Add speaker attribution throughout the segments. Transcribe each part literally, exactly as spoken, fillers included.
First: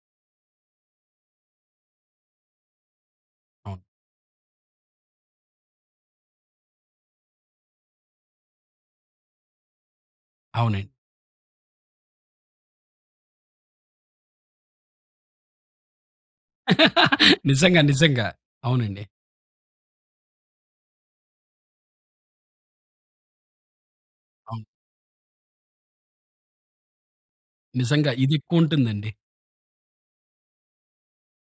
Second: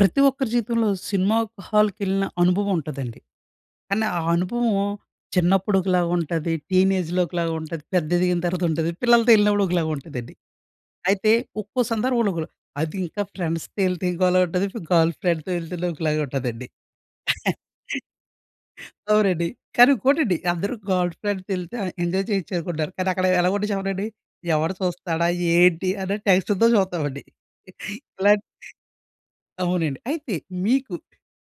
Speaker 1: ప్రతి ఒక్కరి జీవితంలో, సినిమా హాల్‌కెళ్ళిన అనుభవం ఉంటదండి.
Speaker 2: అవును.
Speaker 1: కానీ, ఆ అనుభవం చిన్నప్పుడు ఒకలాగా ఉంటది, టీనేజ్‌లో ఒకలాగా ఉంటది, పెద్ద ఎదిగిన తర్వాత ఉంటది, పిల్లలతో వెళ్ళినప్పుడు ఒకలాగా ఉంటదండి.
Speaker 2: అవునం
Speaker 1: అయితే, ఒక్కో సందర్భంలో ఒక్కోల. అది ఇంకా ఫ్రెండ్స్‌తో ఎళ్తే ఇంకోలా ఉంటది, గర్ల్ ఫ్రెండ్‌తొ ఎళ్తేనె ఒకలాగె ఉంటదండి.
Speaker 2: నిజంగా, నిజంగా. అవునండి.
Speaker 1: అవునండి. కానీ ఇంకోటండి అందరు గర్ల్ ఫ్రెండ్‌తో ఎళ్తే ఎంజాయ్ చేయచ్చు అనుకుంటున్నారు కానీ, అక్కడ ఎలా ఉంటది చెప్పనా అండి?
Speaker 2: అవును.
Speaker 1: ఎవడు చూస్తాడా, ఏంటి! అని టెన్షన్‌తో చూస్తామండి.
Speaker 2: నిజంగా. ఇది
Speaker 1: ఇలాంటి
Speaker 2: ఎక్కువుంటుందండి.
Speaker 1: అవునండి. అయితే, మీకు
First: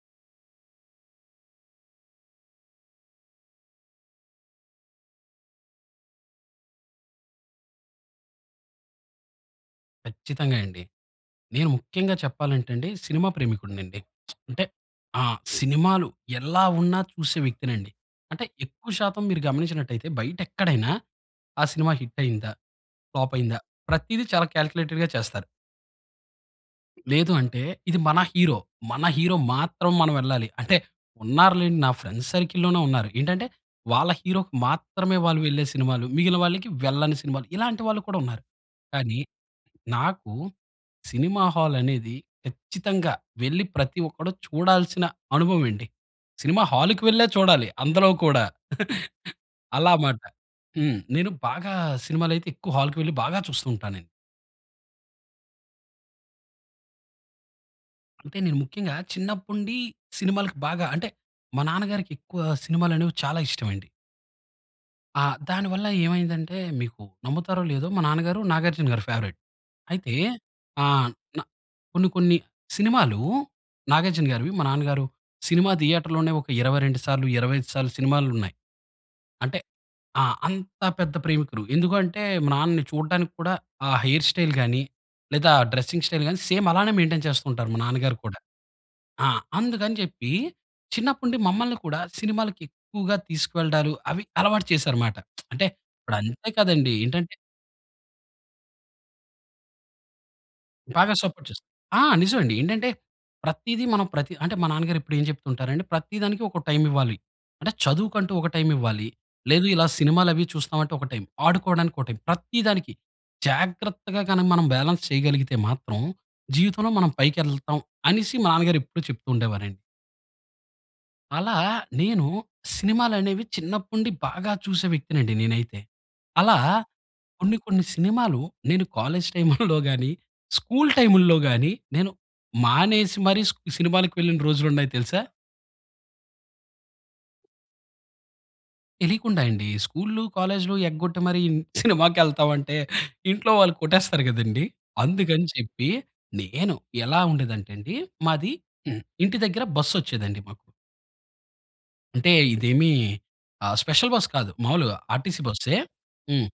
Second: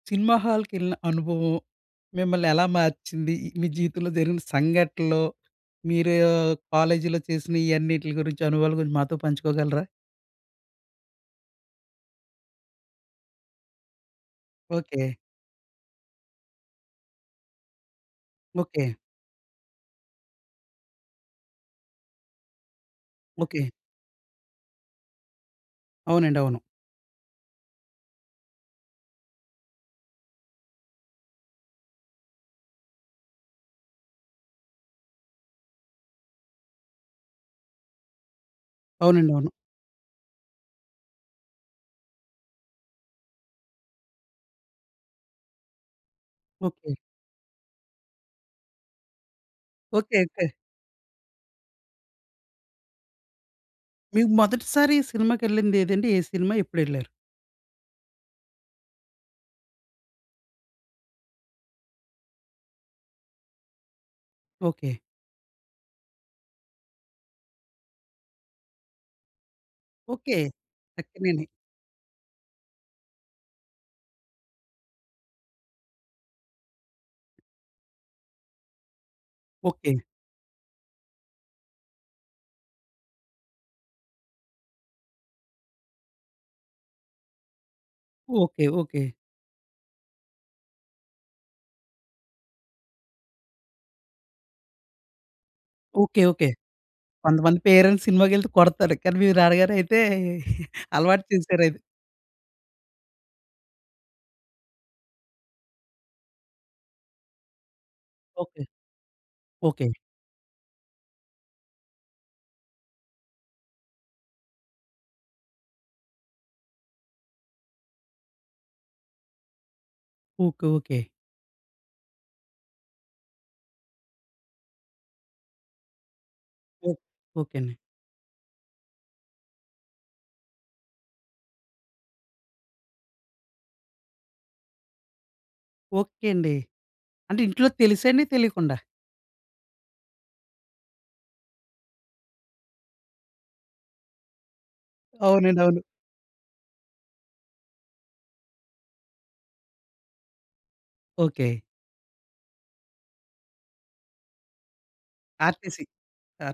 Speaker 1: సినిమా హాల్‌కెళ్ళిన అనుభవం మిమ్మల్ని ఎలా మార్చింది? మీ జీవితంలో జరిగిన సంఘటనలో, మీరో కాలేజీలో చేసిన ఈ అన్నిట్లి గురించి, అనుభవాలు గురించి మాతో పంచుకోగలరా?
Speaker 2: ఖచ్చితంగా అండి. నేను ముఖ్యంగా చెప్పాలంటేండి సినిమా ప్రేమికుడినండి. అంటే
Speaker 1: ఓకే.
Speaker 2: ఆ! సినిమాలు ఎల్లా ఉన్నా చూసే వ్యక్తినండి. అంటే ఎక్కువ
Speaker 1: ఓకే.
Speaker 2: శాతం మీరు గమనించినట్టయితే, బయట ఎక్కడైనా ఆ సినిమా హిట్ అయిందా? ఫ్లాప్ అయిందా?
Speaker 1: ఓకే.
Speaker 2: ప్రతీది చాలా కాల్కులేటెడ్‌గా చేస్తారు.
Speaker 1: అవునండి. అవును.
Speaker 2: లేదు అంటే, ఇది మన హీరో, మన హీరో మాత్రం మనం వెళ్ళాలి. అంటే, ఉన్నారు లేండి నా ఫ్రెండ్స్ సర్కిల్లోనే ఉన్నారు. ఏంటంటే, వాళ్ళ హీరోకి మాత్రమే వాళ్ళు వెళ్ళే సినిమాలు. మిగిలిన వాళ్ళకి వెళ్ళని సినిమాలు. ఇలాంటి వాళ్ళు కూడా ఉన్నారు. కానీ,
Speaker 1: అవునండి. అవును.
Speaker 2: నాకు సినిమా హాల్ అనేది, ఖచ్చితంగా వెళ్లి ప్రతి ఒక్కడు చూడాల్సిన అనుభవం అండి. Cinema
Speaker 1: okay.
Speaker 2: హాల్‌కు వెళ్లే చూడాలి. అందులో కూడా. అలా
Speaker 1: ఓకే.
Speaker 2: మాట.
Speaker 1: ఓకే.
Speaker 2: హ్మ్. నేను బాగా, సినిమాలు అయితే ఎక్కువ హాల్‌కి వెళ్లి బాగా చూస్తూంటాను.
Speaker 1: మీ మొదటిసారి సినిమాకెళ్ళింది ఏది అండి? ఏ సినిమా? ఎప్పుడేళ్లారు?
Speaker 2: అంటే నేను ముఖ్యంగా చిన్నప్పుండి సినిమాలకి బాగా, అంటే మా నాన్నగారికి ఎక్కువ సినిమాలు అనేవి చాలా ఇష్టం అండి.
Speaker 1: ఓకే.
Speaker 2: ఆ! దాని వల్ల ఏమైందంటే, మీకు నమ్ముతారో లేదో మా నాన్నగారు 'నాగార్జునగారి' ఫేవరైట్. అయితే
Speaker 1: ఓకే.
Speaker 2: ఆ! నా
Speaker 1: 'అక్కినేని'.
Speaker 2: కొన్ని, కొన్ని సినిమాలు 'నాగార్జునగారివి' మా నాన్నగారు సినిమా థియేటర్‌లోనే ఒక ఇరవై రెండు సార్లు, ఇరవై ఐదు సార్లు సినిమాలున్నాయి. అంటే
Speaker 1: ఓకే.
Speaker 2: ఆ! అంత పెద్ద ప్రేమికులు. ఎందుకు అంటే, మా నాన్నని చూడడానికి కూడా ఆ హెయిర్ స్టైల్ గానీ, లేదా డ్రెస్సింగ్ స్టైల్ గాని సేమ్ అలానే మెయిన్‌టేన్ చేస్తూ ఉంటారు, మా నాన్న గారు కూడా.
Speaker 1: ఓకే. ఓకే.
Speaker 2: ఆ! అందుకని చెప్పి చిన్నప్పటి నుండి మమ్మల్ని కూడా సినిమాలకి ఎక్కువగా తీసుకువెళ్లడాలు, అవి అలవాటు చేసారు మాట. అంటే ఇప్పుడు
Speaker 1: ఓకే. ఓకే.
Speaker 2: అంతే కదండీ ఏంటంటే
Speaker 1: కొంతమంది పేరెంట్స్ సినిమాకెళ్తే కొడతారు. కానీ మీరు నాన్నగారు అయితే
Speaker 2: బాగా
Speaker 1: అలవాటు
Speaker 2: సపోర్ట్
Speaker 1: చేసారు
Speaker 2: చేస్తారు.
Speaker 1: అది.
Speaker 2: ఆ! నిజం అండి. ఏంటంటే, ప్రతీది మనం ప్రతి అంటే మా నాన్న గారు ఎప్పుడు ఏం చెప్తూ ఉంటారు. అంటే, ప్రతి దానికి ఒక టైమ్ ఇవ్వాలి. అంటే చదువుకుంటూ ఒక
Speaker 1: ఓకే.
Speaker 2: టైమ్ ఇవ్వాలి. లేదు ఇలా
Speaker 1: ఓకే.
Speaker 2: సినిమాలు అవి చూస్తాం అంటే ఒక టైమ్. ఆడుకోవడానికి ఒక టైమ్. ప్రతి దానికి, జాగ్రత్తగా గనక మనం బాలన్స్ చేయగలిగితే మాత్రం, జీవితంలో మనం పైకెళ్తాం అనేసి మా నాన్నగారు ఎప్పుడు చెప్తూ ఉండేవారండి.
Speaker 1: ఓకె. ఓకె.
Speaker 2: అలా, నేను సినిమాలనేవి చిన్నప్పుండి బాగా చూసే వ్యక్తినండి, నేనైతే. అలా,
Speaker 1: ఒక్
Speaker 2: కొన్ని
Speaker 1: ఓకేండి.
Speaker 2: కొన్ని సినిమాలు, నేను కాలేజ్ టైముల్లో గాని, స్కూల్ టైముల్లో గాని, నేను మానేసి మరీ స్ సినిమాలకి వెళ్ళిన రోజులున్నాయి తెలుసా?
Speaker 1: ఓకె. అండి. అంటే, ఇంట్లో తెలిసేండి? తెలియకుండా?
Speaker 2: తెలియకుండా అండి. స్కూల్లు, కాలేజ్లు ఎగ్గొట్టి మరీ ఇన్ సినిమాకెళ్తావంటే, ఇంట్లో వాళ్ళు కొట్టేస్తారు కదండి, అందుకని
Speaker 1: అవునండీ. అవును.
Speaker 2: చెప్పి, నేను ఎలా ఉండేదంటే అండి, మాది హ్మ్, ఇంటి దగ్గర బస్సొచ్చేదండి మాకు.
Speaker 1: ఓకె.
Speaker 2: అంటే ఇదేమీ ఆహ్, స్పెషల్ బస్ కాదు. మామూలుగా ఆర్‌టిసీ బస్సే
Speaker 1: ఆర్‌టిసీ. తా
Speaker 2: హ్మ్.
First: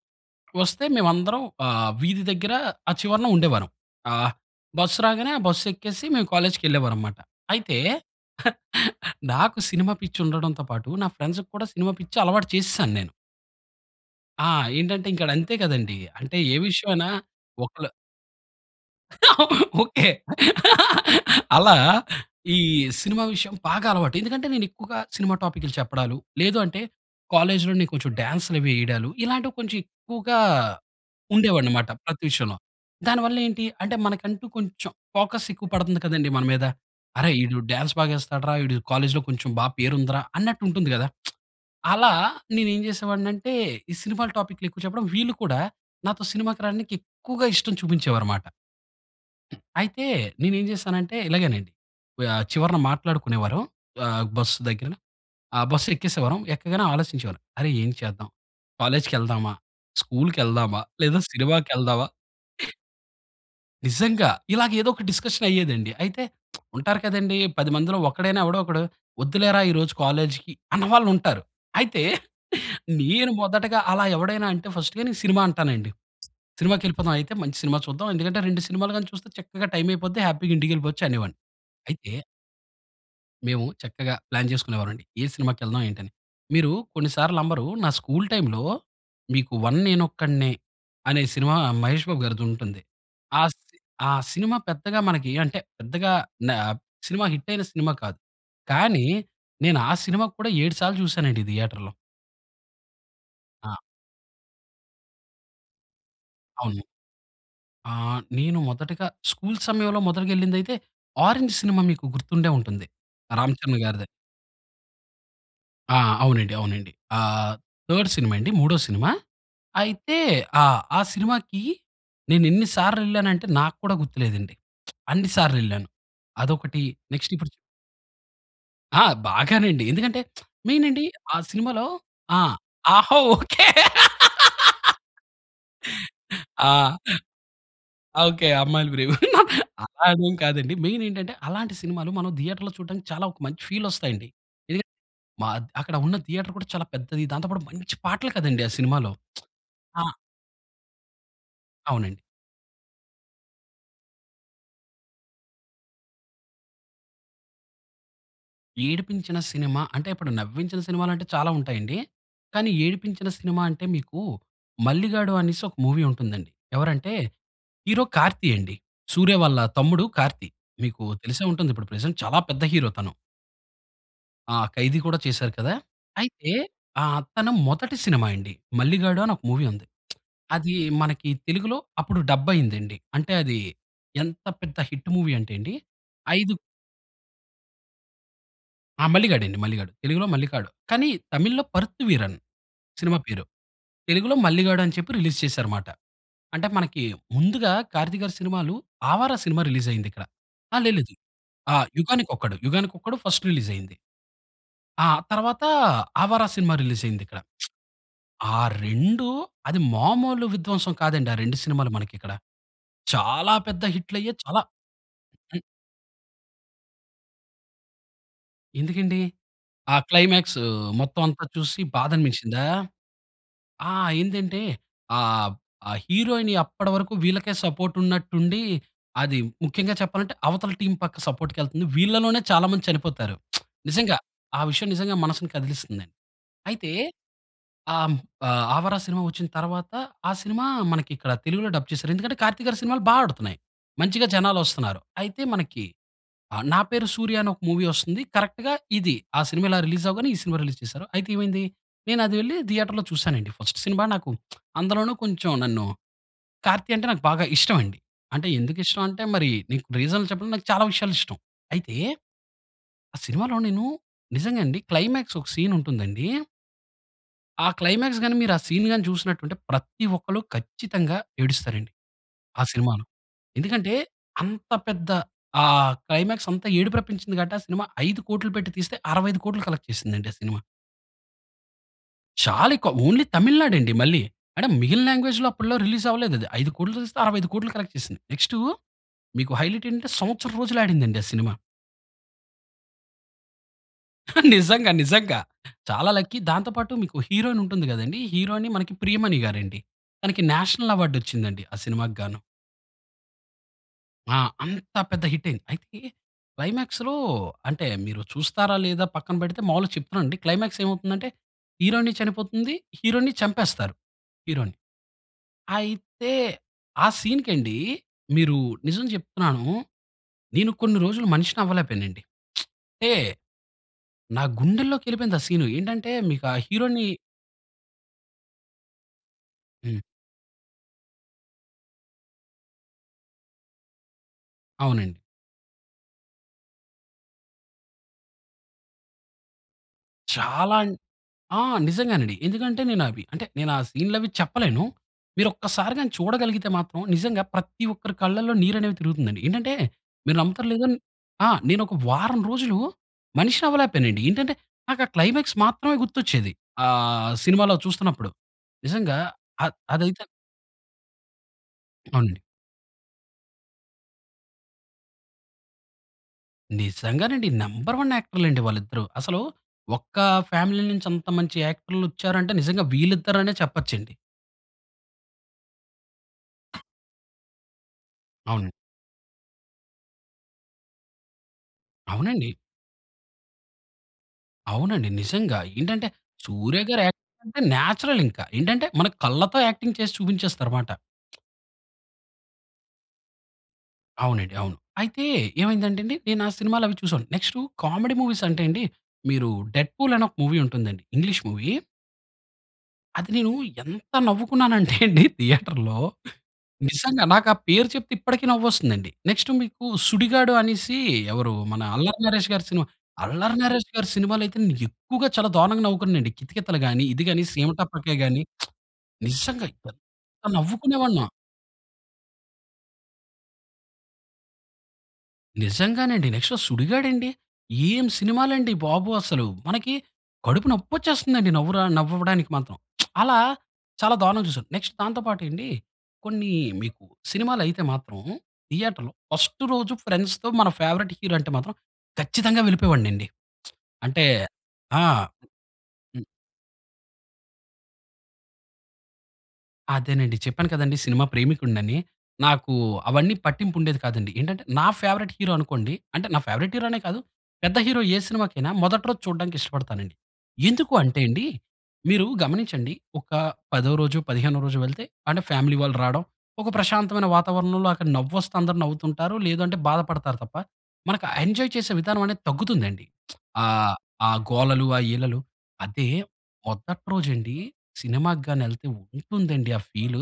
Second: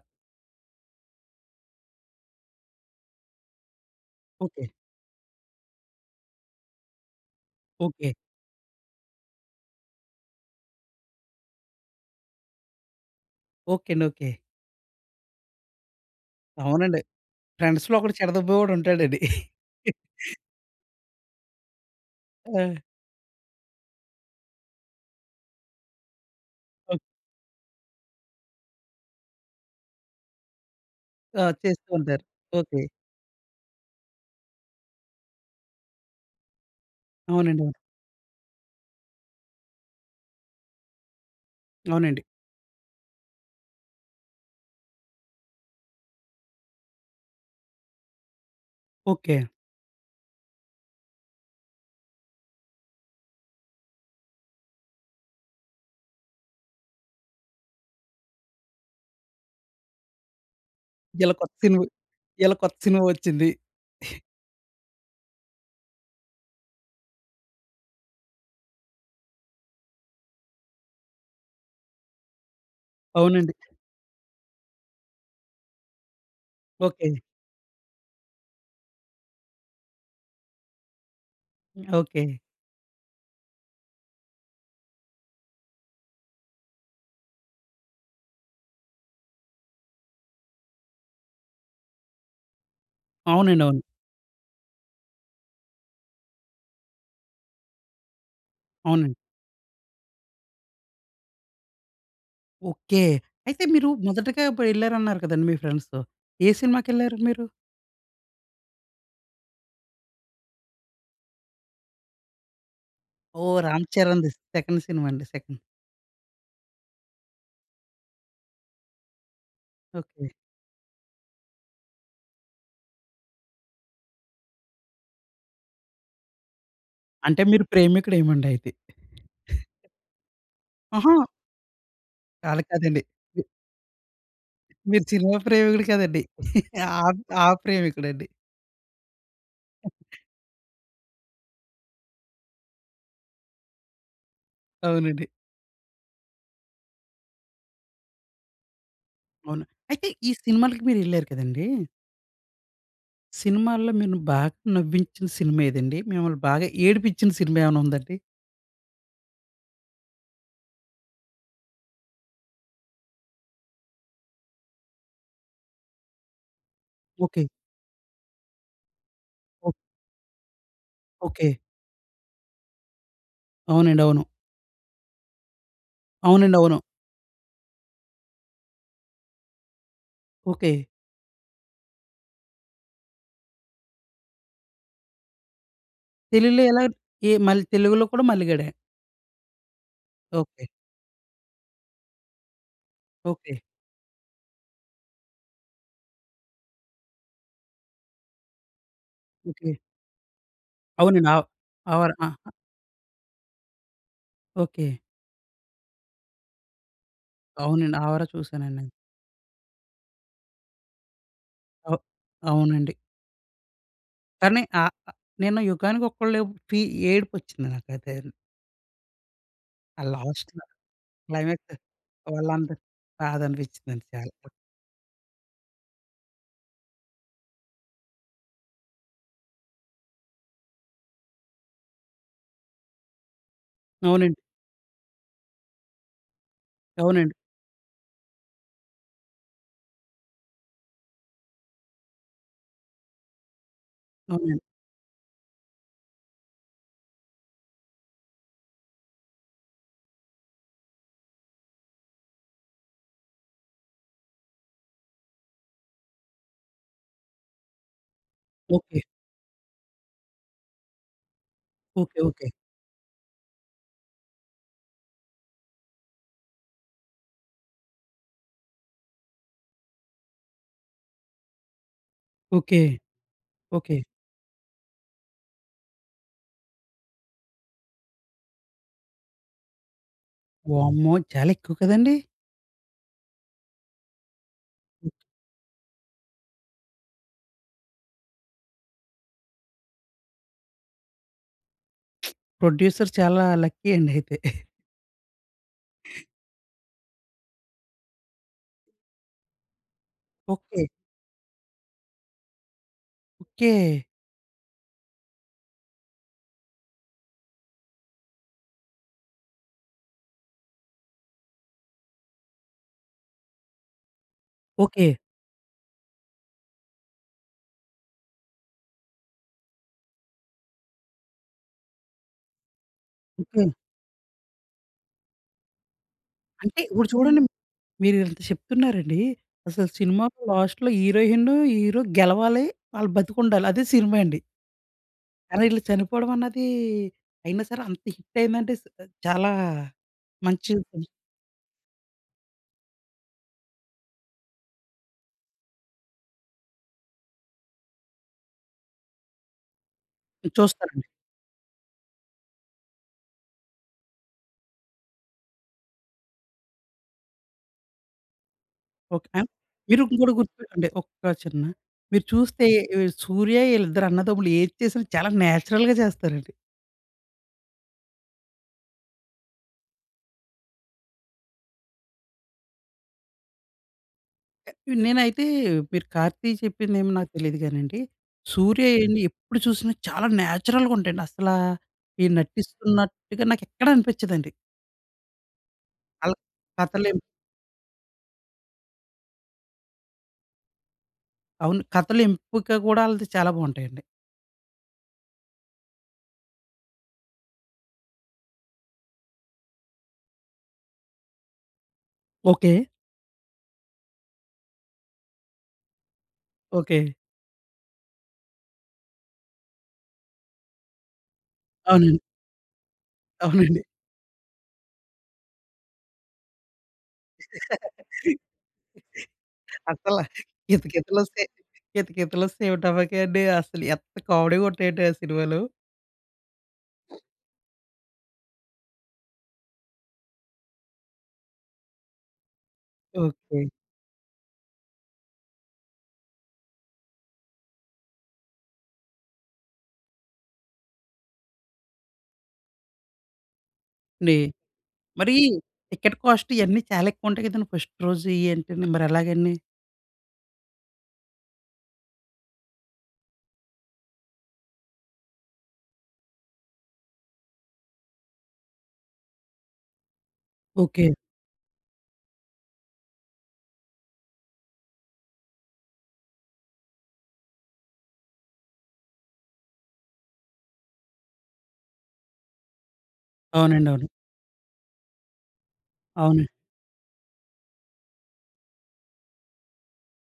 Speaker 2: వస్తే మేవందరం ఆహ్, వీధి దగ్గర, ఆ చివరన ఉండేవారం. ఆహ్,
Speaker 1: ఓకె.
Speaker 2: బస్సు రాగానే, ఆ బస్సెక్కేసి, మేము కాలేజ్‌కెళ్ళేవారం మాట. అయితే,
Speaker 1: ఓకె.
Speaker 2: నాకు సినిమా పిచ్చి ఉండడంతో పాటు, నా ఫ్రెండ్సు‌కి కూడా సినిమా పిచ్చి అలవాటు చేసేశాను నేను.
Speaker 1: ఓకె అండి. ఓకె.
Speaker 2: ఆ! ఏంటంటే ఇంక డ అంతేకదండీ! అంటే ఏ విషయం
Speaker 1: అవునండి.
Speaker 2: అయినా ఒకల
Speaker 1: ఫ్రెండ్స్‌లో ఒకడు చెడదొబ్బేవాడుంటాడండి.
Speaker 2: ఓకె. అలా, ఈ
Speaker 1: ఆ!
Speaker 2: సినిమా విషయం బాగా అలవాటు. ఎందుకంటే, నేనెక్కువగా సినిమా టాపిక్లు చెప్పడాలు, లేదు అంటే,
Speaker 1: ఒక్
Speaker 2: కాలేజ్‌లో నే కొంచెం డాన్స్‌లవీ ఏయడాలు, ఇలాంటివి కొంచెం ఎక్కువగా
Speaker 1: ఆ! చేస్తూ
Speaker 2: ఉండేవనమాట, ప్రతి
Speaker 1: ఉంటారు.
Speaker 2: విషయంలో.
Speaker 1: ఓకె.
Speaker 2: దాని వల్లేంటి? అంటే, మనకంటూ కొంచెం ఫోకస్ ఎక్కువ పడతంది కదండి, మన మీద. "అరే! ఈడు
Speaker 1: అవునండి. అవును.
Speaker 2: డాన్స్ బాగేస్తాడురా! ఈడు కాలేజ్లో కొంచెం బా పేరు ఉందిరా," అన్నట్టుంటుంది గదా! అలా
Speaker 1: అవునండి.
Speaker 2: నేనేం చేసేవాడినంటే, ఈ సినిమాల టాపిక్లెక్కువ చెప్పడం వీళ్ళు కూడా, నాతో సినిమాకి రాడానికి ఎక్కువగా ఇష్టం చూపించేవారు మాట.
Speaker 1: ఓకె.
Speaker 2: అయితే, నేనేం జేశానంటే, ఇలాగేనండి, వ్ ఆహ్, చివరన మాట్లాడుకునేవారం, ఆహ్, బస్సు దగ్గర. ఆహ్, బస్సెక్కేసేవారం. ఎక్కగానే ఆలోచించేవారం. అరే! ఏం చేద్దాం? కాలేజ్‌కెళ్దామా? స్కూల్‌కెళ్దామా? లేదా
Speaker 1: ఇయాల కొత్త సినిమా
Speaker 2: సినిమాకెళ్దావా?
Speaker 1: ఇయాల కొత్త సినిమా వచ్చింది.
Speaker 2: నిజంగా! ఇలాగ ఏదోక డిస్కషనయ్యేదండి. అయితే, ఉంటారు కదండీ, పది మందిలో ఒక్కడైనా, ఎవడో ఒకడు. "వద్దులేరా ఈరోజు కాలేజ్‌‌కి" అన్న వాళ్లుంటారు. అయితే, నీను
Speaker 1: అవునండి.
Speaker 2: మొదటగా అలా ఎవడైనా అంటే, ఫస్టే నే సినిమా అంటానండి. సినిమాకెళిపోదాం
Speaker 1: ఓకె.
Speaker 2: అయితే, మంచి సినిమా చూద్దాం. ఎందుకంటే, రెండు సినిమాలు గాని చూస్తే, చక్కగా టైం అయిపోద్ది. హ్యాపీగా ఇంటికెళిపోచ్చు అనేవాడిని. అయితే
Speaker 1: ఓకె.
Speaker 2: మేము చక్కగా ప్లాన్ చేసుకునే వాళ్ళం అండి. ఏ సినిమాకెళ్దాం? ఏంటి అని. మీరు కొన్ని సార్లు నమ్మరు. నా స్కూల్ టైమ్‌లో మీకు 'వన్ నేనొక్కడినే' అనే సినిమా 'మహేష్ బాబుగారిది' ఉంటుంది. ఆ
Speaker 1: అవునండి.
Speaker 2: సిని
Speaker 1: అవును.
Speaker 2: ఆ సినిమా పెద్దగా మనకి ఏం అంటే పెద్దగా న సినిమా హిట్ అయిన సినిమా కాదు. కానీ
Speaker 1: అవునండి.
Speaker 2: నేను ఆ సినిమా కూడా ఏడు సార్లు చూసానండి థియేటర్‌లో.
Speaker 1: ఓకే. అయితే
Speaker 2: ఆ!
Speaker 1: మీరు మొదటగా అప్పుడు వెళ్లారన్నారు కదా! అండి మీ ఫ్రెండ్స్‌తో. ఏ
Speaker 2: అవును.
Speaker 1: సినిమాకెళ్లారు మీరు?
Speaker 2: ఆ! నేను మొదటగా స్కూల్ సమయంలో మొదటిగా ఎళ్ళింది అయితే 'ఆరెంజ్' సినిమా మీకు గుర్తుండే ఉంటుంది
Speaker 1: ఓహ్!
Speaker 2: 'రా‌‌మ్‌చరణ్‌' గారిదె.
Speaker 1: 'రా‌మ్‌చరణ్‌‌ది' సెకండ్ సినిమా అండి. సెకండ్.
Speaker 2: ఆ! అవునండి. అవునండి. ఆహ్, థర్డ్ సినిమా అండి. మూడో సినిమా. అయితే
Speaker 1: ఓకే.
Speaker 2: ఆ! ఆ సినిమాకి నేను ఎన్ని సార్లు ఎళ్ళానంటే నాకు కూడా గుర్తు లేదండి. అన్ని సార్లు ఎళ్ళాను. అదొకటి నెక్స్ట్
Speaker 1: అంటే
Speaker 2: ఇప్పుడు
Speaker 1: మీరు ప్రేమికుడు ఏమోండి అయితే.
Speaker 2: ఆ! బాగానండి. ఎందుకంటే, మెయిన్ అండి.
Speaker 1: అహా!
Speaker 2: ఆ సినిమాలో ఆ!
Speaker 1: కా అలా కాదండి.
Speaker 2: ఆహా ఓకే.
Speaker 1: మీరు సినిమా ప్రేమికుడు కదండి.
Speaker 2: ఆ!
Speaker 1: ఆ, ఆ ప్రేమికుడండి.
Speaker 2: ఓకే. అమ్మాయిలు ప్రేమికుడు. అదేం కాదండి. మెయిన్ ఏంటంటే, అలాంటి సినిమాలు మనం థియేటర్‌లో చూడడానికి చాలా ఒక మంచి ఫీల్ వస్తాయండి. ఎందుకంటే,
Speaker 1: అవునండి.
Speaker 2: మ అక్కడ ఉన్న థియేటర్ కూడా చాలా పెద్దది. దాంతో పాటు మంచి పాటలు కదండి ఆ సినిమాలో.
Speaker 1: అవును. అయితే
Speaker 2: ఆ
Speaker 1: ఈ సినిమాలకి మీరు ఎళ్లారు కదండీ.
Speaker 2: అవునండి.
Speaker 1: సినిమాల్లో మిను బాగా నవ్వించిన సినిమా ఏదండి? మిమ్మల్ని బాగా ఏడిపించిన సినిమా ఏమైనా ఉందా అండి?
Speaker 2: ఏడిపించిన సినిమా అంటే, ఇప్పుడు నవ్వించిన సినిమాలు అంటే చాలా ఉంటాయండి. కానీ ఏడిపించిన సినిమా అంటే మీకు 'మల్లిగాడు' అనేసి ఒక మూవీ ఉంటుందండి. ఎవరంటే
Speaker 1: ఓకే.
Speaker 2: హీరో 'కార్తీ' అండి 'సూర్య' వాళ్ళ
Speaker 1: ఓ
Speaker 2: తమ్ముడు. 'కార్తీ' మీకు తెలిసే
Speaker 1: ఓకే.
Speaker 2: ఉంటుంది. ఇప్పుడు ప్రెజెంట్ చాలా పెద్ద హీరో తను.
Speaker 1: అవునండి. అవును.
Speaker 2: ఆ! 'ఖైదీ' కూడా చేసారు కదా! అయితే
Speaker 1: అవునండి. అవును.
Speaker 2: ఆహ్, తను మొదటి సినిమా అండి. 'మల్లిగాడు' అని ఒక మూవీ ఉంది. అది
Speaker 1: ఓకే.
Speaker 2: మనకి తెలుగులో అప్పుడు డబ్బైయిందండి. అంటే అది ఎంత పెద్ద హిట్ మూవీ అంటే అండి, ఐదు
Speaker 1: తెలుగులో ఎలా? ఏ మళ్ళీ తెలుగులో కూడా 'మల్లిగాడే'.
Speaker 2: ఆ! 'మల్లిగాడండీ'. 'మల్లిగాడు'. తెలుగులో
Speaker 1: ఓకే.
Speaker 2: 'మల్లిగాడు' కానీ తమిళ్‌లో 'పర్త్ వీరన్' సినిమా పేరు.
Speaker 1: ఓకే.
Speaker 2: తెలుగులో 'మల్లిగాడని' చెప్పి రిలీజ్ చేసారన్నమాట. అంటే మనకి ముందుగా 'కార్తీక్‌గారి' సినిమాలు 'ఆవారా' సినిమా
Speaker 1: ఓకే.
Speaker 2: రిలీజైయిందిక్కడ. ఆ! లేదు. లేదు.
Speaker 1: అవునండి. అవ్
Speaker 2: ఆ!
Speaker 1: 'ఆవారా'
Speaker 2: 'యుగానికి
Speaker 1: అహా!
Speaker 2: ఒక్కడు', 'యుగానికొక్కడు' ఫస్ట్ రిలీజైయింది.
Speaker 1: ఓకే.
Speaker 2: ఆ! తర్వాత 'ఆవారా' సినిమా రిలీజ్ అయిందిక్కడ.
Speaker 1: అవునండి 'ఆవారా'
Speaker 2: ఆ
Speaker 1: చూసానండి.
Speaker 2: రెండూ అది మామూలు విధ్వంసం కాదండి. ఆ రెండు సినిమాలు
Speaker 1: అ
Speaker 2: మనకిక్కడ.
Speaker 1: అవునండి.
Speaker 2: చాలా పెద్ద హిట్లయ్యేయి చాలా
Speaker 1: కానీ ఆ నేను 'యుగానికి ఒక్కడులో' ఫీ ఏడుపొచ్చింది నాకైతే.
Speaker 2: ఎందుకండి? ఆ
Speaker 1: ఆ
Speaker 2: క్లైమాక్సూ
Speaker 1: లాస్ట్‌లో
Speaker 2: మొత్తం అంతా
Speaker 1: క్లైమాక్స్
Speaker 2: చూసి, బాధ అనిపించిందా?
Speaker 1: వాళ్ళందరు బాధ
Speaker 2: ఆ!
Speaker 1: అనిపించిందండి చాలా.
Speaker 2: ఏందంటే ఆహ్, ఆ హీరోయిన్ అప్పటి వరకు వీళ్ళకే సపోర్ట్ ఉన్నట్టుండి, అది ముఖ్యంగా చెప్పాలంటే, అవతల టీమ్ పక్క సపోర్ట్‌కి ఎళ్తుంది. వీళ్ళలోనే చాలా మంది చనిపోతారు. నిజంగా,
Speaker 1: అవునండి.
Speaker 2: ఆ విషయం నిజంగా మనసుని కదిలిస్తుంది. అయితే
Speaker 1: అవునండి.
Speaker 2: ఆహ్, ఆ 'ఆవరా' సినిమా వచ్చిన తర్వాత, ఆ సినిమా మనకి ఇక్కడ తెలుగులో డబ్ చేసారు. ఎందుకంటే 'కార్తీక్' గారి సినిమాలు బా ఆడుతున్నాయి. మంచిగా జనాలు
Speaker 1: అవునండి.
Speaker 2: వస్తున్నారు. అయితే మనకి ఆహ్, 'నా పేరు సూర్య' అనే ఒక మూవీ వస్తుంది. కరెక్ట్‌గా ఇది ఆ సినిమా ఇలా రిలీజ్ అవ్వగానే ఈ సినిమా రిలీజ్ చేశారు. అయితే ఏమైంది, నేను అది వెళ్లి థియేటర్‌లో చూసానండి ఫస్ట్ సినిమా నాకు. అందులోను కొంచెం నన్ను 'కార్తీ' అంటే నాకు బాగా ఇష్టం అండి. అంటే ఎందుకు
Speaker 1: ఓకే.
Speaker 2: ఇష్టం అంటే, మరి నీకు రీజన్ చెప్పడం నాకు చాలా విషయాలు ఇష్టం. అయితే
Speaker 1: ఓకే. ఓకే.
Speaker 2: ఆ సినిమాలో నేను నిజంగా అండి, క్లైమాక్సూ ఒక సీన్ ఉంటుందండి ఆ క్లైమాక్స్ గాని, మీరు ఆ సీన్ గాని, చూసినట్టుంటే ప్రతి ఒక్కరు ఖచ్చితంగా ఏడుస్తారు అండి, ఆ
Speaker 1: ఓకే.
Speaker 2: సినిమాలో. ఎందుకంటే
Speaker 1: ఓకే.
Speaker 2: అంత పెద్ద ఆహ్, క్లైమాక్స్ అంత ఏడుపురప్పించింది కాబట్టి, ఆ సినిమా ఐదు కోట్లు పెట్టి తీస్తే అరవై ఐదు కోట్లు కలెక్ట్ చేసిందండి, ఆ సినిమా.
Speaker 1: వామ్మో! చాలా ఎక్కువ కదండీ!
Speaker 2: చాలా ఎక్కువ. ఓన్లీ తమిళనాడు అండి మళ్ళీ. అంటే మిగిలిన లాంగ్వేజ్‌లో అప్పట్లో రిలీజ్ అవ్వలేదు అది. ఐదు కోట్లు తీస్తే అరవై ఐదు కోట్లు కలెక్ట్ చేసింది. నెక్స్‌టూ మీకు హైలైట్ ఏంటంటే, సంవత్సరం రోజులు ఆడిందండి ఆ సినిమా.
Speaker 1: ప్రొడ్యూసర్ చాలా లక్కీ అండి అయితే.
Speaker 2: నిజంగా. నిజంగా. చాలా లక్కీ దాంతో పాటు మీకు హీరోయిన్ ఉంటుంది కదండీ. హీరోయిన్ ప్రియమణిగారండీ తనకి
Speaker 1: ఓకే.
Speaker 2: నేషనల్ అవార్డ్ వచ్చింది అండి ఆ సినిమాకిగాను.
Speaker 1: ఓకే!
Speaker 2: ఆ! అంత పెద్ద హిట్ అయింది. అయితే క్లైమాక్స్‌లో అంటే మీరు చూస్తారా? లేదా పక్కన పెడితే, మాములుగా చెప్తున్నా అండి. క్లైమాక్స్ ఏమవుతుంది అంటే హీరోయిన్ చనిపోతుంది. హీరోని చంపేస్తారు హీరోని.
Speaker 1: ఓకే.
Speaker 2: అయితే ఆ సీన్‌కి అండి మీరు నిజం చెప్తున్నాను. నేను కొన్ని రోజులు మనిషిని అవ్వలేక పోయానండి. అంటే
Speaker 1: ఓకే.
Speaker 2: నా గుండెల్లోకి వెళ్ళిపోయింది. ఆ సీన్ ఏంటంటే, మీకు ఆ!
Speaker 1: అంటే
Speaker 2: హీరోని
Speaker 1: ఇప్పుడు చూడండి. మీరు ఇంత చెప్తున్నారండి. అసలు
Speaker 2: హ్మ్.
Speaker 1: సినిమా లాస్ట్‌లో హీరోయిన్, హీరో గెలవాలి ఆళ్ళు బతికుండాలి అదే సినిమా అండి...
Speaker 2: అవునండి.
Speaker 1: అరె ఈళ్ళు చనిపోవడం అన్నది, అయినా సరే అంత హిట్ అయిందంటే చాలా మంచి
Speaker 2: చాలా అం
Speaker 1: సినిమా.
Speaker 2: ఆ! నిజంగానండి. ఎందుకంటే, నేను అవి అంటే నేను ఆ సీన్‌లు అవి చెప్పలేను. మీరు ఒక్కసారి గాని చూడగలిగితే మాత్రం నిజంగా ప్రతి ఒక్కరి కళ్ళలో నీరు అనేవి తిరుగుతుంది. ఏంటంటే, మీరు నమ్ముతారో? లేదో
Speaker 1: చూస్తానండి.
Speaker 2: ఆ! నేను ఒక వారం రోజులు మనిషిని అవ్వలేక పోయానండి. ఏంటంటే, నాకు ఆ క్లైమాక్స్ మాత్రమే గుర్తు వచ్చేది ఆహ్, సినిమాలో చూస్తున్నప్పుడు. నిజంగా
Speaker 1: ఓకే. అం
Speaker 2: అద్
Speaker 1: మీరు
Speaker 2: అది అయితే
Speaker 1: ఇంకోటి గుర్తుపె ఒక చిన్న మీరు
Speaker 2: అవునండి.
Speaker 1: చూస్తే సూర్య వీళ్ళిద్దరూ అన్నదమ్ములు ఏది చేసినా చాలా నేచురల్‌గా చేస్తారండి.
Speaker 2: నిజంగానండి. నెంబర్ వన్ యాక్టర్‌లండి వాళ్ళిద్దరూ. అసలు ఒక్క ఫ్యామిలీ నుంచి అంత మంచి యాక్టర్లొచ్చారంటే నిజంగా వీళ్ళిద్దరనే చెప్పొచ్చండి.
Speaker 1: నేనైతే మీరు కార్తీ చెప్పిందేమో నాకు తెలియదు గానండి.
Speaker 2: అవును.
Speaker 1: సూర్య ఏన్ని ఎప్పుడు చూసినా చాలా నేచురల్‌‌గా ఉంటాయండి. అసలా, ఈ
Speaker 2: అవునండి.
Speaker 1: నటిస్తున్నట్టుగా నాకు ఎక్కడ అనిపించదండి.
Speaker 2: అవునండి. నిజంగా. ఏంటంటే,
Speaker 1: అలా
Speaker 2: 'సూర్యగారు'
Speaker 1: కథలు
Speaker 2: యాక్టింగ్
Speaker 1: ఎం
Speaker 2: అంటే న్యాచురల్ ఇంకా. ఏంటంటే, మన కళ్ళతో యాక్టింగ్ చేసి చూపించేస్తారుమాట.
Speaker 1: అవును. కథలు ఎంపిక కూడా వాళ్ళది చాలా బావుంటాయండి.
Speaker 2: అవునండి. అవును. అయితే, ఏమైంది అంటే అండి. నేను ఆ సినిమాలు అవి చూసాను. నెక్స్టు కామెడీ మూవీస్ అంటే అండి. మీరు 'డెడ్‌ఫుల్' అని ఒక్క మూవీ వుంటుంది అండి. English movie...
Speaker 1: okay.
Speaker 2: అది నేను ఎంత నవ్వుకున్నాను అంటే అండి థియేటర్‌లో.
Speaker 1: ఓకే.
Speaker 2: నిజంగా నాకు ఆ పేరు చెప్తే ఇప్పటికి నవ్వు వస్తుంది అండి. నెక్స్ట్ మీకు 'సుడిగాడు' అనేసి ఎవరు, మన
Speaker 1: అవునండి.
Speaker 2: అల్లరి నరేష్‌గారి సినిమా. అల్లరి
Speaker 1: అవునండి.
Speaker 2: నరేష్‌గారి సినిమాలు అయితే నేను ఎక్కువగా చాలా దారుణంగా నవ్వుకున్నాను అండి. 'కితకితలు' గాని, ఇది గాని 'సీమటపాకాయ' గాని. నిజంగా ఎంత
Speaker 1: అసల 'కితకితలు'
Speaker 2: నవ్వుకునేవాడినో.
Speaker 1: వస్తే? 'కితకితలు', 'సీమటపాకాయ' అండి అసలు ఎంత కామెడీ వుంటయంటే ఆ సినిమాలు.
Speaker 2: నిజంగానండి. నెక్స్ట్ ఆ 'సుడిగాడు' అండి. ఏం సినిమాలండి బాబు అసలు. మనకి కడుపు నొప్పి వచ్చేస్తుంది అండి. నవరా నవ్వడానికి మాత్రం. అలా
Speaker 1: ఓకే.
Speaker 2: చాలా దారుణంగా చూసాను. నెక్స్ట్ దాంతో పాటు ఎండి. కొన్ని మీకు సినిమాలు అయితే మాత్రం. థియేటర్‌లో ఫస్స్టు రోజు ఫ్రెండ్స్‌తో మన ఫేవరైట్ హీరో అంటే మాత్రం ఖచ్చితంగా వెళ్ళిపోయేవాడిని అండి. అంటే
Speaker 1: నీ
Speaker 2: ఆ!
Speaker 1: మరీ టికెట్ కాస్ట్ ఇయన్నీ చాలా ఎక్కువుంటాయి కదండి ఫస్ట్ రోజు. ఏంటని మరి ఎలాగండి?
Speaker 2: అదేనండి. చెప్పాను కదండీ సినిమా ప్రేమికుడినని. నాకూ, అవన్నీ పట్టింపు ఉండేది కాదండి. ఏంటంటే, నా ఫేవరైట్ హీరో అనుకోండి అంటే నా ఫేవరైట్ హీరో అనే కాదు, పెద్ద హీరో ఏ సినిమాకైనా, మొదటి రోజు చూడడానికి ఇష్టపడతానండి.
Speaker 1: ఓకె.
Speaker 2: ఎందుకంటేండి, మీరు గమనించండి ఒక పదో రోజు, పదిహేనో రోజు వెళ్తే, అంటే ఫ్యామిలీ వాళ్ళు రావడం, ఒక ప్రశాంతమైన వాతావరణంలో అక్కడ నవ్వు వస్తే అందరు నవ్వుతుంటారు, లేదంటే, బాధ పడతారు తప్ప, మనకు ఆ ఎంజాయ్ చేసే విధానం అనేది తగ్గుతుందండి.
Speaker 1: అవునండి.
Speaker 2: ఆహ్,
Speaker 1: అవును.
Speaker 2: ఆ గోలలు, ఆ ఈలలు. అదే
Speaker 1: అవునండి.
Speaker 2: మొదటి రోజండి, సినిమాకి గాని ఎళ్తే ఉంటుందండి ఆ ఫీలు,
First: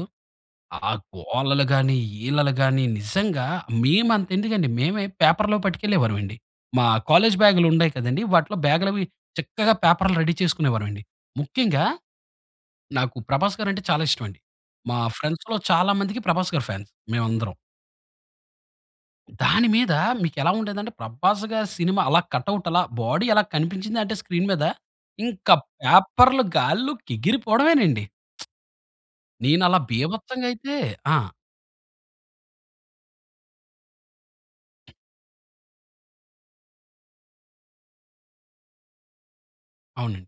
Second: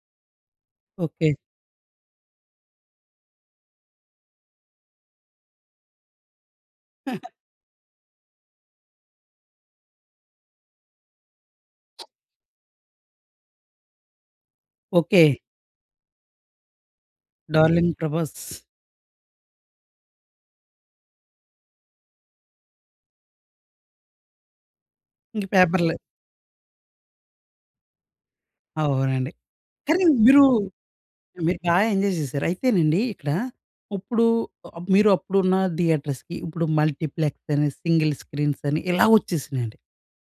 Speaker 2: ఆ
Speaker 1: ఓకె.
Speaker 2: గోలలు గాని, ఈలలు గాని నిజంగా మేము అంత ఎందుకండి, మేమే పేపర్‌‌లో పట్టుకెళ్ళేవారమండి. మా కాలేజ్ బ్యాగ్‌లు ఉండాయి కదండీ! వాటిలో బ్యాగ్‌లవి చక్కగా పేపర్‌లు రెడీ చేసుకునేవారమండి. ముఖ్యంగా, నాకు ప్రభాస్ గారు అంటే చాలా ఇష్టం అండి. మా
Speaker 1: ఓకె.
Speaker 2: ఫ్రెండ్స్‌లొ చాలా మందికి ప్రభాస్ గారు ఫాన్స్. మేము అందరం.
Speaker 1: డార్లింగ్ ప్రభాస్.
Speaker 2: దాని మీద, మీకు ఎలా ఉండేది అంటే, ప్రభాస్ గారి సినిమా అలా, కట్అవుట్ అలా, బాడీ అలా కనిపించింది అంటే, స్క్రీన్ మీద.
Speaker 1: ఇంక
Speaker 2: ఇంకా
Speaker 1: పేపర్‌లే.
Speaker 2: పేపర్‌లు గాల్లోకి ఎగిరి పోవడమేనండి.
Speaker 1: అవునండి.
Speaker 2: నేను అలా
Speaker 1: కానీ మీరు,
Speaker 2: బీభత్సంగా అయితే ఆ!
Speaker 1: మీరు బాగా ఎంజాయ్ చేశారు. అయితేనండి ఇక్కడ, ఉప్పుడు ఆహ్, మీరు అప్పుడున్న థియేటర్స్‌కి, ఇప్పుడు మల్టీప్లెక్స్ అని, సింగిల్ స్క్రీన్స్ అని ఇలా వచ్చేసినాయండి...
Speaker 2: అవునండి.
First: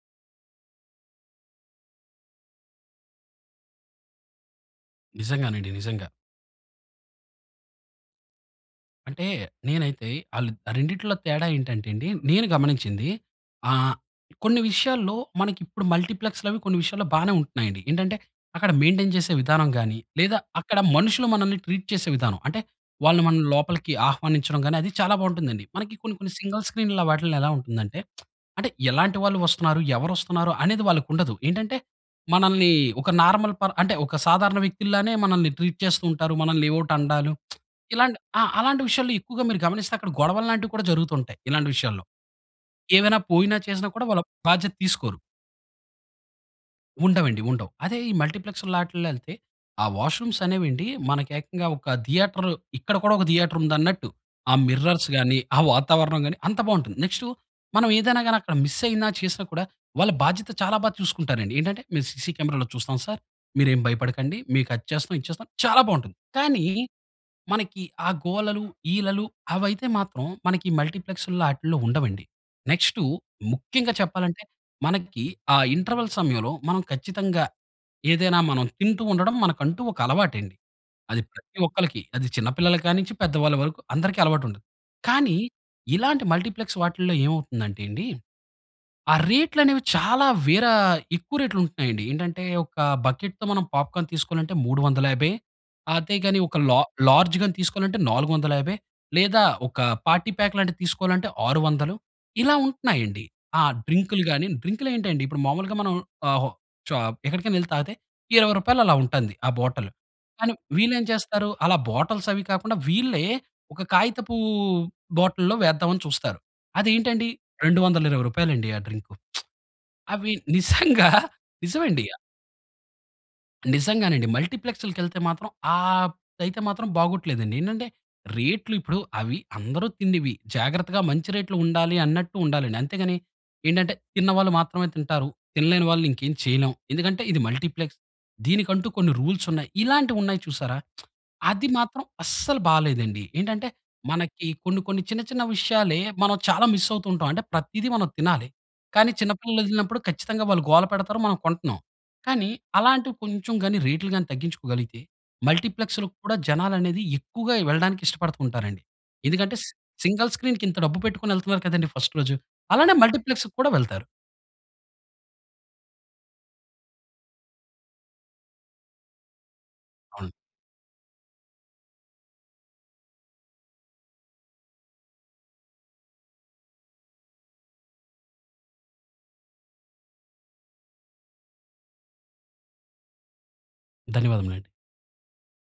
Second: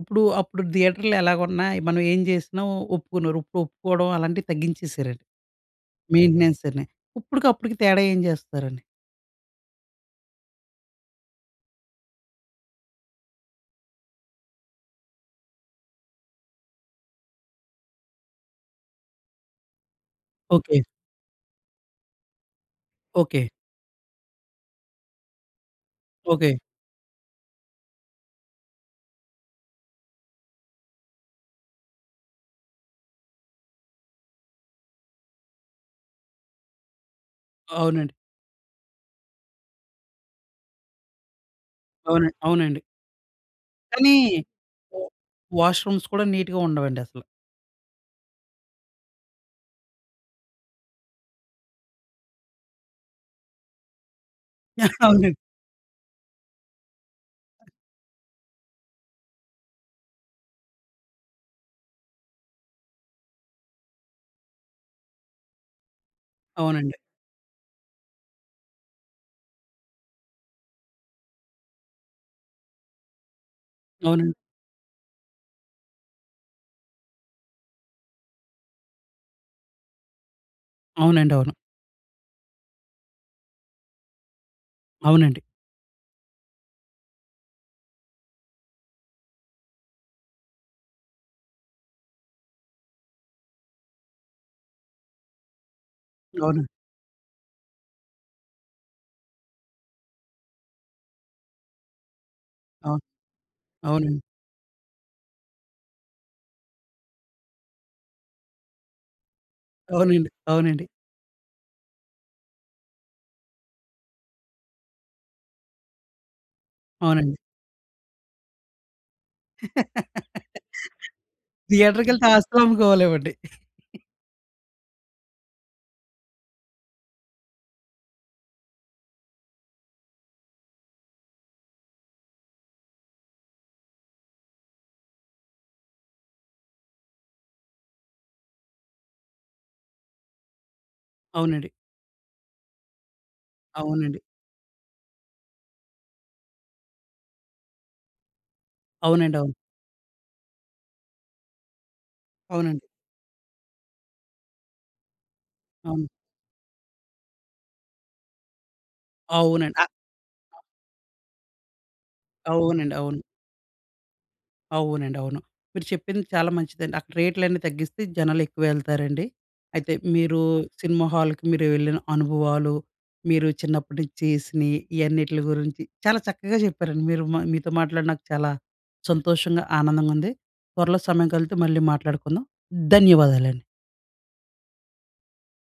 Speaker 1: ఇప్పుడు, అప్పుడు థియేటర్‌లో ఎలాగున్నా, మనం ఏం చేసినా, ఒప్పుకున్నారు. ఇప్పుడు ఒప్పుకోవడం అలాంటివి తగ్గించేసారండి.
Speaker 2: నిజంగానండి, నిజంగా.
Speaker 1: మెయింటెనెన్స్ అని, ఇప్పుడికి అప్పుడుకి తేడా ఏం చేస్తారండి?
Speaker 2: అంటే, నేనైతే అలీద్ ఆ రెండిటిలో తేడా ఏంటంటే అండి, నేను గమనించింది. ఆహ్, కొన్ని విషయాల్లో, మనకి ఇప్పుడు మల్టీప్లెక్స్‌లవి కొన్ని విషయాల్లో బానే ఉంటున్నాయండి. ఏంటంటే, అక్కడ మెయిన్‌టేన్ చేసే విధానం గానీ, లేదా అక్కడ
Speaker 1: ఓకె.
Speaker 2: మనుషులు మనల్ని ట్రీట్ చేసే విధానం. అంటే, వాళ్ళు
Speaker 1: ఓకె.
Speaker 2: మనల్ని లోపలికి ఆహ్వానించడం గానీ, అది చాలా బావుంటుందండి. మనకి కొన్ని, కొన్ని
Speaker 1: ఓకె.
Speaker 2: సింగిల్ స్క్రీన్‌లో వాటిలో ఎలా ఉంటుందంటే, అంటే ఎలాంటి వాళ్ళు వస్తున్నారు? ఎవరు వస్తున్నారు? అనేది వాళ్ళకి ఉండదు. ఏంటంటే, మనల్ని ఒక నార్మల్ పర్ అంటే ఒక సాధారణ వ్యక్తిల్లానే మనల్ని ట్రీట్ చేస్తూ ఉంటారు. మనల్ని ఎవోటి అండాలు,
Speaker 1: అవునండి.
Speaker 2: ఇలాంటి ఆ! అలాంటి విషయాల్లో ఎక్కువగా మీరు గమనిస్తే, అక్కడ గొడవల్లాంటివి కూడా జరుగుతూ ఉంటాయి. ఇలాంటి విషయాల్లో.
Speaker 1: అవును. అవునండి.
Speaker 2: ఏమైనా పోయినా, చేసినా కూడా
Speaker 1: కానీ,
Speaker 2: వాళ్ళ బాధ్యత
Speaker 1: వ
Speaker 2: తీసుకోరు.
Speaker 1: వాష్రూమ్స్ కూడా నీట్‌గా ఉండవండి అసల.
Speaker 2: ఉండవండి, ఉండవు. అదే ఈ మల్టీప్లెక్స్ లాట్లో ఎళ్తే, ఆ వాష్‌రూమ్స్ అనేవండి మనకు ఏకంగా ఒక థియేటర్ ఇక్కడ కూడా ఒక థియేటర్ ఉందన్నట్టు ఆ మిర్రర్స్
Speaker 1: అవునండి.
Speaker 2: గాని, ఆ వాతావరణం గాని అంత బావుంటుంది. నెక్స్టు మనం ఏదైనా గానీ అక్కడ మిస్ అయినా, చేసినా కూడా వాళ్ళ బాధ్యత చాలా బా చూసుకుంటారండి. ఏంటంటే, మీరు సీసీ కెమెరాలో చూస్తాం సార్, మీరేం భయపడకండి, మీకు అది చేస్తాం, ఇది చేస్తాం చాలా బావుంటుంది. కానీ,
Speaker 1: అవునండి.
Speaker 2: మనకి ఆ గోలలు, ఈలలు అవి అయితే మాత్రం మనకి మల్టీప్లెక్స్‌ల్లో ఆటిల్లో ఉండవండి. నెక్స్టు ముఖ్యంగా
Speaker 1: అవునండి.
Speaker 2: చెప్పాలంటే, మనకి ఆ ఇంటర్వల్ సమయంలో మనం ఖచ్చితంగా, ఏదైనా మనం తింటూ ఉండడం, మనకంటూ ఒక అలవాటండి. అది
Speaker 1: అవునండి. అవును.
Speaker 2: ప్రతి ఒక్కళ్లకి, అది చిన్న పిల్లల కానించి, పెద్ద వాళ్ళ వరకు అందరికీ అలవాటుంటది. కానీ,
Speaker 1: అవునండి.
Speaker 2: ఇలాంటి మల్టీప్లెక్స్ వాటిల్లో ఏమవుతుందంటే అండి, ఆ రేట్లు అనేవి, చాలా వీరా ఎక్కువ రేట్లు ఉంటున్నాయండి. ఏంటంటే, ఒక బకెట్‌తో మనం పాప్‌కార్న్ తీసుకోవాలంటే, మూడు వందల యాభై. అదేగాని ఒక
Speaker 1: అవును.
Speaker 2: లా లార్జ్ తీసుకోవాలంటే నాలుగు వందల యాభై లేదా ఒక పార్టీ ప్యాక్ లాంటిది తీసుకోవాలంటే, ఆరు వందలు ఇలా
Speaker 1: అవును.
Speaker 2: ఉంటున్నాయండి. ఆ!
Speaker 1: అవునండి.
Speaker 2: డ్రింకులు గానీ డ్రింకులు ఏంటండి, ఇప్పుడు మామూలుగా మనం ఆహ్, హొ షా ఎక్కడికైనా ఎళ్ళి తాగితే, ఇరవై రూపాయలు అలా ఉంటాంది ఆ బాటిల్.
Speaker 1: అవునండి.
Speaker 2: కానీ
Speaker 1: అవునండి.
Speaker 2: వీళ్ళు ఏమి చేస్తారు అలా బాటిల్స్ అవి కాకుండా, వీళ్ళే ఒక కాగితపు బాటిల్‌లో వేద్దాం అని చూస్తారు. అది ఏంటండి,
Speaker 1: అవునండి.
Speaker 2: రెండు వందల ఇరవై రూపాయలు అండి ఆ డ్రింకు. అవి నిజంగా నిజం అండి.
Speaker 1: థియేటర్‌కెళ్తే, ఆస్తులు అమ్ముకోవాలి ఏమండి.
Speaker 2: నిజంగానండి మల్టీప్లెక్స్‌కెళ్తే మాత్రం ఆహ్, అయితే మాత్రం బాగోట్లేదండి. ఏంటంటే, రేట్లు ఇప్పుడు అవి అందరూ తిండివి, జాగ్రత్తగా మంచి రేట్లు ఉండాలి అన్నట్టు ఉండాలండి. అంతేగాని, ఏంటంటే తిన్న వాళ్ళు మాత్రమే తింటారు, తినలేని వాళ్ళని ఇంకేం చేయలేం. ఎందుకంటే, ఇది మల్టీప్లెక్స్. దీనికంటూ కొన్ని రూల్స్ ఉన్నాయి. ఇలాంటివున్నాయి చూసారా! అది
Speaker 1: అవునండి.
Speaker 2: మాత్రం అస్సలు బాలేదండి. ఏంటంటే,
Speaker 1: అవునండి.
Speaker 2: మనకి కొన్ని, కొన్ని చిన్న, చిన్న విషయాలే మనం చాలా మిస్ అవుతూ ఉంటాం. అంటే ప్రతీదీ మనం తినాలి. కానీ, చిన్న
Speaker 1: అవునండి. అవును.
Speaker 2: పిల్లలు వదిలినప్పుడు ఖచ్చితంగా వాళ్ళు గోల పెడతారు, మనం కొంటున్నాం. కానీ,
Speaker 1: అవునండి.
Speaker 2: అలాంటివి కొంచెం గాని రేట్లు గాని తగ్గించుకోగలిగితే, మల్టీప్లెక్స్‌లో
Speaker 1: అవును.
Speaker 2: కూడా, జనాలు అనేది ఎక్కువగా వెళ్ళడానికి ఇష్టపడుతూ ఉంటారండి. ఎందుకంటే సి
Speaker 1: అవునండి. అ అ
Speaker 2: సింగిల్ స్క్రీన్‌కి ఇంత డబ్బు పెట్టుకొని ఎళ్తున్నారు కదండీ ఫస్ట్ రోజు, అలానే
Speaker 1: అవునండి. అవును.
Speaker 2: మల్టీప్లెక్స్‌కి కూడా వెళ్తారు.
Speaker 1: అవునండి. అవును. మీరు చెప్పింది చాలా మంచిదండి. అక్కడ రేట్లన్నీ తగ్గిస్తే, జనాలు ఎక్కువెళ్తారండి. అయితే
Speaker 2: అవును.
Speaker 1: మీరూ, సినిమా హాల్‌కి మీరు వెళ్ళిన అనుభవాలు, మీరు చిన్నప్పటి నుంచి చేసిని, ఇయన్నిట్ల గురించి చాలా చక్కగా చెప్పారండి. మీరు మీతో మాట్లాడి నాకు చాలా సంతోషంగా, ఆనందంగా ఉంది. త్వరలో సమయం కలిపితే, మళ్ళీ మాట్లాడుకుందాం. ధన్యవాదాలండి.
Speaker 2: ధన్యవాదములండి.